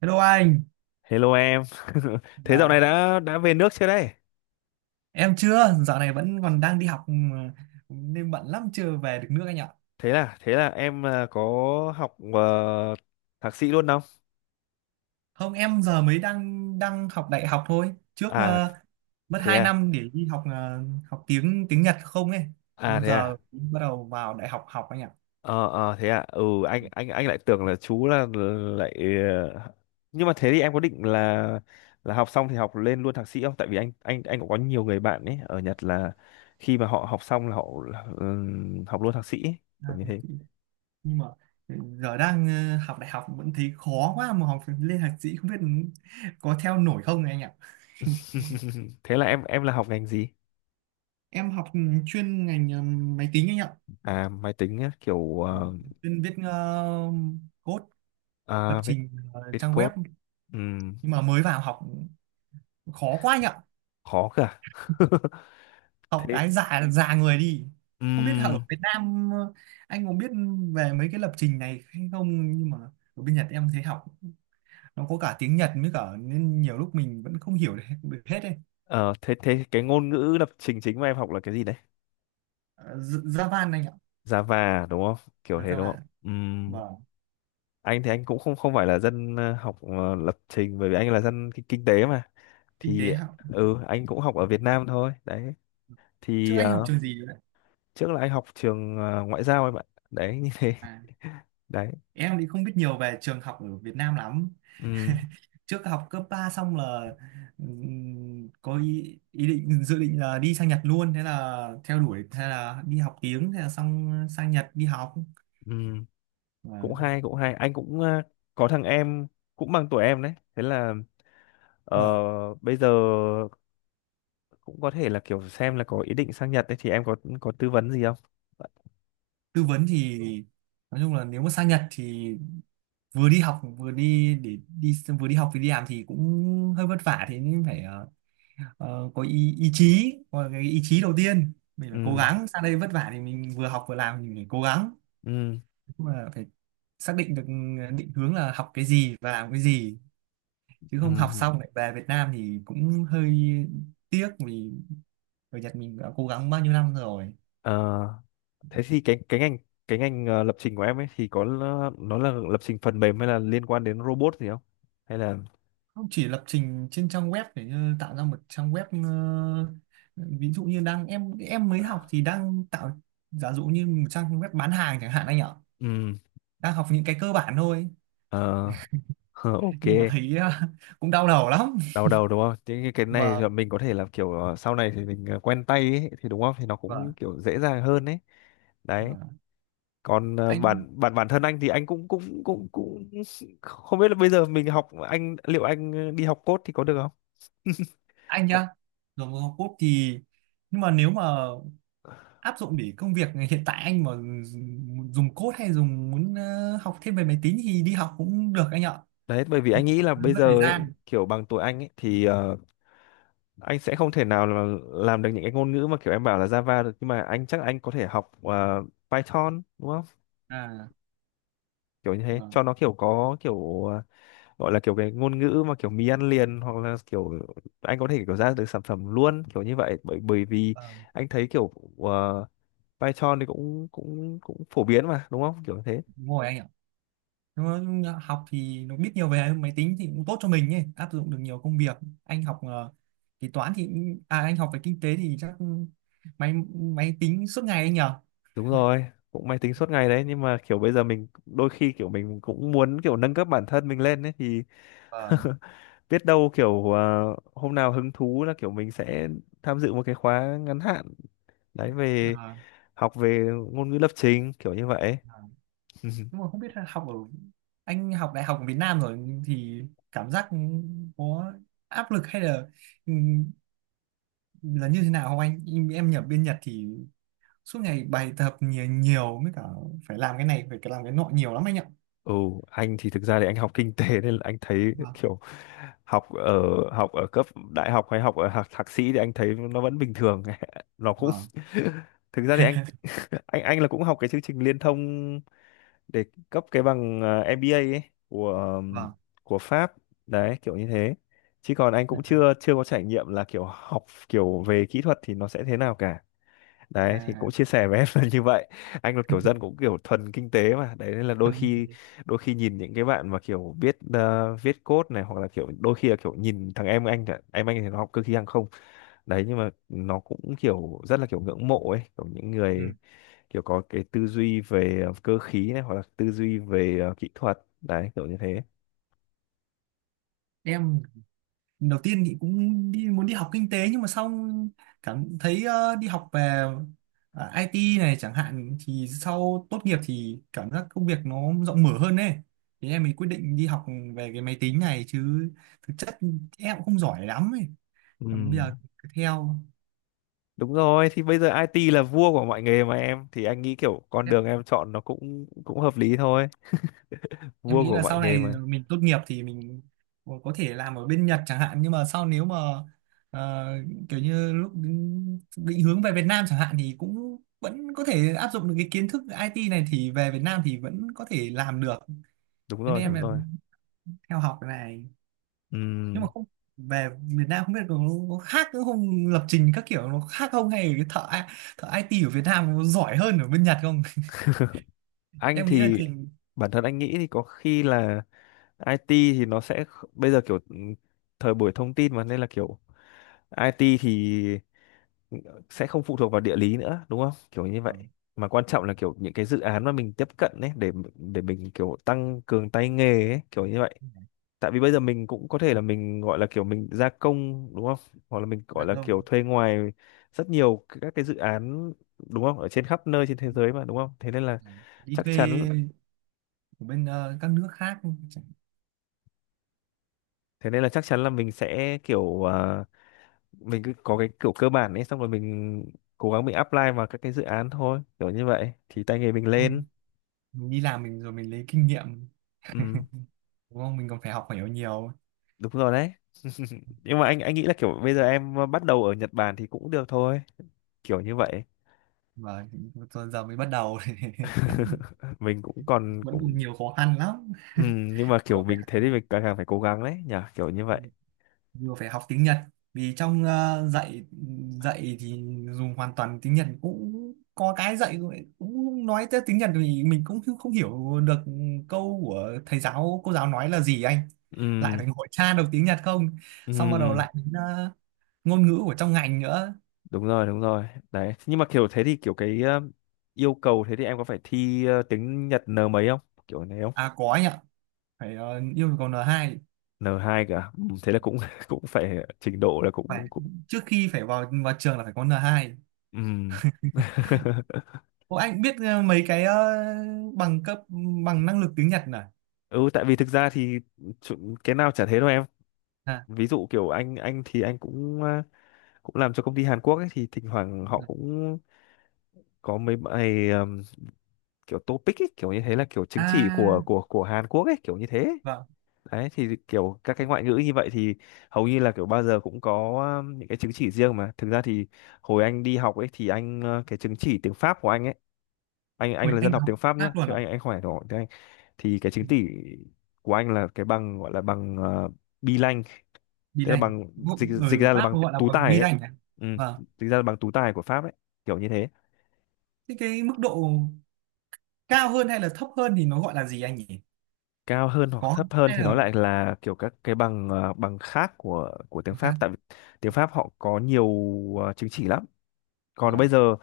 Hello anh. Hello em. Thế dạo này À, đã về nước chưa đây? em chưa, dạo này vẫn còn đang đi học mà nên bận lắm, chưa về được nước anh ạ. Thế là em à, có học thạc sĩ luôn không? Không, em giờ mới đang đang học đại học thôi. Trước À mất thế 2 à. năm để đi học, học tiếng tiếng Nhật không ấy. À Nên thế à. giờ bắt đầu vào đại học học anh ạ. Ờ ờ thế à. Ừ, anh lại tưởng là chú là lại ờ, nhưng mà thế thì em có định là học xong thì học lên luôn thạc sĩ không? Tại vì anh cũng có nhiều người bạn ấy ở Nhật là khi mà họ học xong là họ học luôn thạc sĩ ấy, À, kiểu như thế. nhưng mà giờ đang học đại học vẫn thấy khó quá, mà học lên thạc sĩ không biết có theo nổi không này anh ạ. thế là em là học ngành gì? Em học chuyên ngành máy tính anh ạ. À máy tính á, kiểu Vâng. Chuyên viết code, lập à, trình viết trang web, code. Ừm, nhưng mà mới vào học khó quá anh ạ, khó cơ à? học thế cái già già người đi. Không biết ở ừm, Việt Nam anh có biết về mấy cái lập trình này hay không, nhưng mà ở bên Nhật em thấy học nó có cả tiếng Nhật mới cả nên nhiều lúc mình vẫn không hiểu được được hết ấy. ờ, thế thế cái ngôn ngữ lập trình chính mà em học là cái gì đấy? Java anh ạ. Java à, đúng không, kiểu À, thế đúng Java, không? Vâng. Anh thì anh cũng không không phải là dân học lập trình bởi vì anh là dân kinh, kinh tế mà Kinh tế thì học. ừ, anh cũng học ở Việt Nam thôi đấy Trước thì anh học trường gì rồi đấy? trước là anh học trường ngoại giao em ạ, đấy như thế. À, đấy. em thì không biết nhiều về trường học ở Việt Nam lắm. Ừm, Trước học cấp 3 xong là có ý định, dự định là đi sang Nhật luôn, thế là theo đuổi, thế là đi học tiếng, thế là xong sang Nhật đi học. ừm, cũng Vâng, hay, cũng hay, anh cũng có thằng em cũng bằng tuổi em đấy thế là Ờ, vâng. bây giờ cũng có thể là kiểu xem là có ý định sang Nhật đấy thì em có tư vấn gì không? Tư vấn thì nói chung là nếu mà sang Nhật thì vừa đi học vừa đi làm thì cũng hơi vất vả, thế nhưng phải có cái ý chí đầu tiên, mình phải cố Ừ, gắng sang đây vất vả thì mình vừa học vừa làm mình phải cố gắng, ừ, mà phải xác định được định hướng là học cái gì và làm cái gì, chứ ừ. không học xong lại về Việt Nam thì cũng hơi tiếc vì ở Nhật mình đã cố gắng bao nhiêu năm rồi. Ờ, thế thì cái cái ngành lập trình của em ấy thì có l- nó là lập trình phần mềm hay là liên quan đến robot gì không? Hay là Không, chỉ lập trình trên trang web để như tạo ra một trang web. Ờ, Ví dụ như đang em mới học thì đang tạo giả dụ như một trang web bán hàng chẳng hạn anh ạ. ừ, Đang học những cái cơ bản thôi, ờ, hờ, ok, nhưng mà thấy cũng đau đầu lắm. đau đầu đúng không? Thế cái này là Vâng, mình có thể là kiểu sau này thì mình quen tay ấy, thì đúng không? Thì nó vâng, cũng kiểu dễ dàng hơn ấy. Đấy. vâng. Còn anh bản bản bản thân anh thì anh cũng cũng cũng cũng không biết là bây giờ mình học anh liệu anh đi học code thì có được không anh học nhá, rồi một học code thì, nhưng mà nếu mà áp dụng để công việc hiện tại anh mà dùng dùng code hay dùng muốn học thêm về máy tính thì đi học cũng được anh ạ. đấy bởi vì Nhưng anh nghĩ mà là hơi bây mất thời giờ ấy gian. kiểu bằng tuổi anh ấy thì anh sẽ không thể nào là làm được những cái ngôn ngữ mà kiểu em bảo là Java được, nhưng mà anh chắc anh có thể học Python đúng không, À, kiểu như thế vâng, cho nó kiểu có kiểu gọi là kiểu cái ngôn ngữ mà kiểu mì ăn liền hoặc là kiểu anh có thể kiểu ra được sản phẩm luôn kiểu như vậy bởi bởi vì vâng, anh thấy kiểu ờ, Python thì cũng cũng cũng phổ biến mà đúng không kiểu thế. đúng rồi anh ạ. Nhưng mà học thì nó biết nhiều về máy tính thì cũng tốt cho mình ấy, áp dụng được nhiều công việc. Anh học ờ, thì toán thì cũng- à Anh học về kinh tế thì chắc máy máy tính suốt ngày anh nhỉ. Đúng rồi, cũng máy tính suốt ngày đấy, nhưng mà kiểu bây giờ mình đôi khi kiểu mình cũng muốn kiểu nâng cấp bản thân mình lên ấy thì Vâng. biết đâu kiểu à, hôm nào hứng thú là kiểu mình sẽ tham dự một cái khóa ngắn hạn đấy về À, học về ngôn ngữ lập trình kiểu như vậy. nhưng mà không biết là học ở anh học đại học ở Việt Nam rồi thì cảm giác có áp lực, hay ừm, là như thế nào không anh. Em nhập bên Nhật thì suốt ngày bài tập nhiều nhiều mới cả, phải làm cái này phải làm cái nọ nhiều lắm anh ạ. Ừ anh thì thực ra thì anh học kinh tế nên là anh thấy Vâng, kiểu học ở học ở cấp đại học hay học ở học thạc sĩ thì anh thấy nó vẫn bình thường, nó cũng vâng, thực ra thì anh là cũng học cái chương trình liên thông để cấp cái bằng MBA ấy của ờm, vâng. của Pháp đấy kiểu như thế, chứ còn anh cũng À, chưa chưa có trải nghiệm là kiểu học kiểu về kỹ thuật thì nó sẽ thế nào cả. Đấy thì cũng à. chia sẻ với em là như vậy, anh là kiểu dân cũng kiểu thuần kinh tế mà đấy, nên là đôi Phần kinh khi tế. đôi khi nhìn những cái bạn mà kiểu biết viết code này hoặc là kiểu đôi khi là kiểu nhìn thằng em anh chẳng- em anh thì nó học cơ khí hàng không đấy, nhưng mà nó cũng kiểu rất là kiểu ngưỡng mộ ấy kiểu những Ừ. người kiểu có cái tư duy về cơ khí này hoặc là tư duy về kỹ thuật đấy kiểu như thế. Em đầu tiên thì cũng muốn đi học kinh tế, nhưng mà sau cảm thấy đi học về IT này chẳng hạn thì sau tốt nghiệp thì cảm giác công việc nó rộng mở hơn đấy, thế em mới quyết định đi học về cái máy tính này. Chứ thực chất em cũng không giỏi lắm ấy, Ừ. còn bây giờ cứ theo. Đúng rồi, thì bây giờ IT là vua của mọi nghề mà em, thì anh nghĩ kiểu con đường em chọn nó cũng cũng hợp lý thôi, Em vua nghĩ của là mọi sau nghề này mà. mình tốt nghiệp thì mình có thể làm ở bên Nhật chẳng hạn, nhưng mà sau nếu mà ờ, kiểu như lúc định định hướng về Việt Nam chẳng hạn thì cũng vẫn có thể áp dụng được cái kiến thức IT này thì về Việt Nam thì vẫn có thể làm được, Đúng thế nên rồi, em đúng là rồi. theo học cái này. Nhưng mà Ừm, không, về Việt Nam không biết có khác nữa không, lập trình các kiểu nó khác không, hay là cái thợ thợ IT ở Việt Nam nó giỏi hơn ở bên Nhật không. anh Em nghĩ là thì trình. bản thân anh nghĩ thì có khi là IT thì nó sẽ kh- bây giờ kiểu thời buổi thông tin mà nên là kiểu IT thì sẽ không phụ thuộc vào địa lý nữa đúng không kiểu như Ừ. vậy, mà quan trọng là kiểu những cái dự án mà mình tiếp cận ấy để mình kiểu tăng cường tay nghề ấy kiểu như vậy, tại vì bây giờ mình cũng có thể là mình gọi là kiểu mình gia công đúng không, hoặc là mình gọi Là là kiểu không. thuê ngoài rất nhiều các cái dự án đúng không ở trên khắp nơi trên Ừ. thế giới mà đúng không, thế nên là Đi chắc thuê chắn, của bên các nước khác chẳng-. Là mình sẽ kiểu à, mình cứ có cái kiểu cơ bản ấy xong rồi mình cố gắng mình apply vào các cái dự án thôi kiểu như vậy thì tay nghề mình lên. Xong mình đi làm mình rồi mình lấy kinh nghiệm, Ừ, đúng không, mình còn phải học hiểu nhiều. đúng rồi đấy, nhưng mà anh nghĩ là kiểu bây giờ em bắt đầu ở Nhật Bản thì cũng được thôi kiểu như vậy. Và giờ giờ mới bắt đầu. mình cũng còn Vẫn còn cũng nhiều khó khăn lắm. ừ, nhưng mà Vừa kiểu phải mình thế học, thì mình càng càng phải cố gắng đấy nhỉ kiểu như vậy. vừa phải học tiếng Nhật vì trong dạy dạy thì dùng hoàn toàn tiếng Nhật. Cũng có cái dạy cũng cũng nói tới tiếng Nhật thì mình cũng không không hiểu được câu của thầy giáo cô giáo nói là gì anh, lại Ừ, phải ngồi tra được tiếng Nhật không, ừ, xong bắt đầu ừ, lại đến ngôn ngữ của trong ngành nữa. đúng rồi, đúng rồi đấy, nhưng mà kiểu thế thì kiểu cái yêu cầu thế thì em có phải thi tiếng Nhật N mấy không, kiểu này không? À, có anh ạ, phải yêu cầu N2. N hai cả ừ, thế là cũng cũng phải trình độ là Phải cũng cũng trước khi phải vào vào trường là phải có N2. ừ. Ô, anh biết mấy cái bằng cấp bằng năng lực tiếng Nhật này. Ừ, tại vì thực ra thì chu- cái nào chả thế đâu em, À, ví dụ kiểu anh thì anh cũng cũng làm cho công ty Hàn Quốc ấy thì thỉnh thoảng họ được. cũng có mấy bài kiểu topic ấy, kiểu như thế là kiểu chứng chỉ À, của Hàn Quốc ấy kiểu như thế. vâng. Đấy thì kiểu các cái ngoại ngữ như vậy thì hầu như là kiểu bao giờ cũng có những cái chứng chỉ riêng mà thực ra thì hồi anh đi học ấy thì anh cái chứng chỉ tiếng Pháp của anh ấy, anh Ui, là dân anh học học tiếng Pháp Pháp nhá luôn chứ à? anh không phải, thì cái chứng chỉ của anh là cái bằng gọi là bằng uh, B-Lang, Bi tức là lành. bằng dịch dịch Người ở ra là Pháp bằng gọi là tú bằng tài bi ấy. lành này. Ừ, Vâng. dịch ra là bằng tú tài của Pháp ấy kiểu như thế. Thế cái mức độ cao hơn hay là thấp hơn thì nó gọi là gì anh nhỉ? Cao hơn hoặc Có, thấp hơn hay thì nó là lại là kiểu các cái bằng bằng khác của tiếng nó Pháp, khác? tại vì tiếng Pháp họ có nhiều chứng chỉ lắm. Còn bây Vâng. giờ,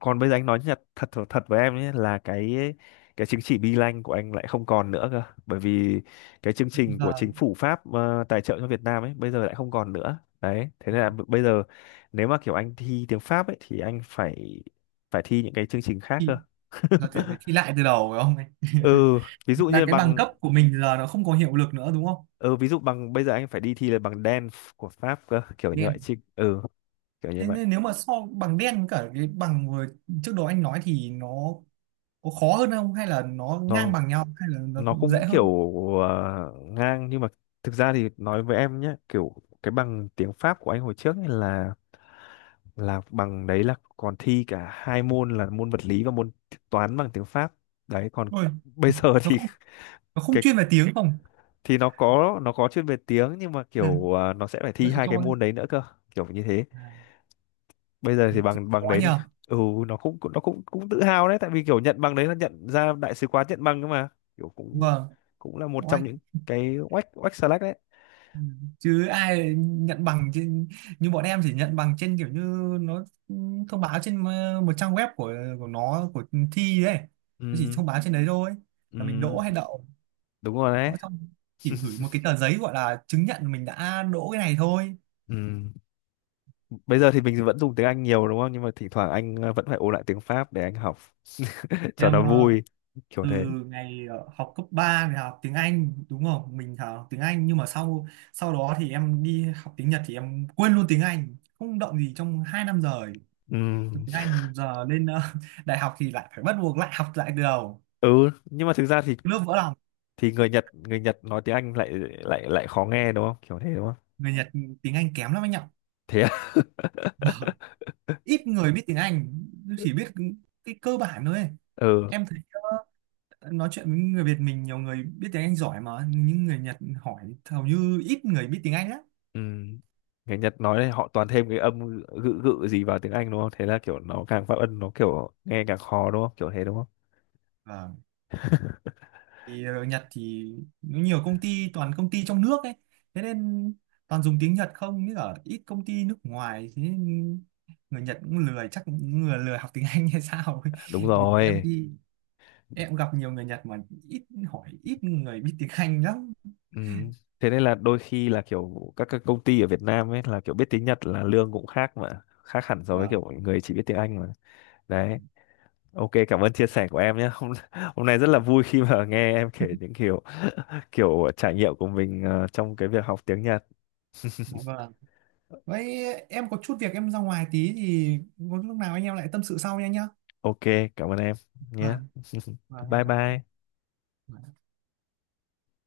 anh nói nhật thật thật thật với em nhé là cái chứng chỉ B-Lang của anh lại không còn nữa cơ, bởi vì cái chương trình của chính Giờ phủ Pháp tài trợ cho Việt Nam ấy bây giờ lại không còn nữa đấy, thế nên là b- bây giờ nếu mà kiểu anh thi tiếng Pháp ấy thì anh phải phải thi những cái chương trình khác cơ. thì giờ thì phải thi lại từ đầu phải không anh? Ừ, ví dụ Là như cái bằng bằng cấp của mình giờ nó không có hiệu lực nữa đúng không? ừ ví dụ bằng bây giờ anh phải đi thi là bằng đen của Pháp cơ kiểu như vậy Đen, chứ ừ kiểu như thế vậy. nên nếu mà so bằng đen với cả cái bằng vừa trước đó anh nói thì nó có khó hơn không, hay là nó ngang Nó, bằng nhau, hay là nó cũng dễ kiểu hơn. Ngang, nhưng mà thực ra thì nói với em nhé kiểu cái bằng tiếng Pháp của anh hồi trước ấy là bằng đấy là còn thi cả hai môn là môn vật lý và môn toán bằng tiếng Pháp, đấy còn Ôi. bây giờ nó thì không nó không cái chuyên về tiếng không. thì nó có, nó có chuyên về tiếng, nhưng mà Ừ. kiểu nó sẽ phải thi Vậy hai cái cho anh. môn đấy nữa cơ kiểu như thế. À, Bây giờ thế thì thì bằng khó bằng đấy thì nhờ. ừ, nó cũng cũng tự hào đấy tại vì kiểu nhận bằng đấy là nhận ra đại sứ quán nhận bằng cơ mà, kiểu cũng Vâng. cũng là một trong Oai. những cái oách oách xà lách đấy. Ừ. Chứ ai nhận bằng trên, như bọn em chỉ nhận bằng trên kiểu như nó thông báo trên một trang web của thi đấy. Nó chỉ Ừ, thông báo trên đấy thôi ừ, là mình đỗ hay đậu. đúng rồi đấy. Nói xong chỉ gửi một cái tờ giấy gọi là chứng nhận mình đã đỗ cái này thôi. Ừ. Bây giờ thì mình vẫn dùng tiếng Anh nhiều đúng không? Nhưng mà thỉnh thoảng anh vẫn phải ôn lại tiếng Pháp để anh học cho Em nó vui kiểu từ thế. ngày học cấp 3 thì học tiếng Anh đúng không, mình học tiếng Anh, nhưng mà sau sau đó thì em đi học tiếng Nhật thì em quên luôn tiếng Anh, không động gì trong 2 năm rồi. Ừ. Tiếng Anh giờ lên đại học thì lại phải bắt buộc lại học lại từ đầu, Ừ, nhưng mà thực ra thì lớp vỡ lòng. Người Nhật, người Nhật nói tiếng Anh lại lại lại khó nghe đúng không? Kiểu thế đúng không? Người Nhật tiếng Anh kém lắm anh ạ. Thế à? Vâng. Ít người biết tiếng Anh, chỉ biết cái cơ bản thôi ấy. ừ, Em thấy nói chuyện với người Việt mình nhiều người biết tiếng Anh giỏi, mà những người Nhật hỏi hầu như ít người biết tiếng Anh lắm. ừ. Người Nhật nói thì họ toàn thêm cái âm gự gự gì vào tiếng Anh đúng không? Thế là kiểu nó càng phát âm nó kiểu nghe càng khó đúng không? Kiểu thế đúng không? Vâng. Thì ở Nhật thì nó nhiều công ty toàn công ty trong nước ấy, thế nên toàn dùng tiếng Nhật, không như ở ít công ty nước ngoài, thế nên người Nhật cũng lười, chắc cũng người lười học tiếng Anh hay sao ấy. Đúng Vì em rồi. đi em gặp nhiều người Nhật mà ít, hỏi ít người biết tiếng Anh lắm. Ừ. Thế nên là đôi khi là kiểu các công ty ở Việt Nam ấy là kiểu biết tiếng Nhật là lương cũng khác mà khác hẳn so với Vâng, kiểu người chỉ biết tiếng Anh mà đấy. Ok, cảm ơn chia sẻ của em nhé. hôm hôm nay rất là vâng. vui khi mà nghe em kể những kiểu kiểu trải nghiệm của mình trong cái việc học tiếng Nhật. Dạ vâng. Vậy em có chút việc em ra ngoài tí thì có lúc nào anh em lại tâm sự sau nha anh nhá. Ok, cảm ơn em nhé. Vâng, vâng em bye chào anh. bye Dạ.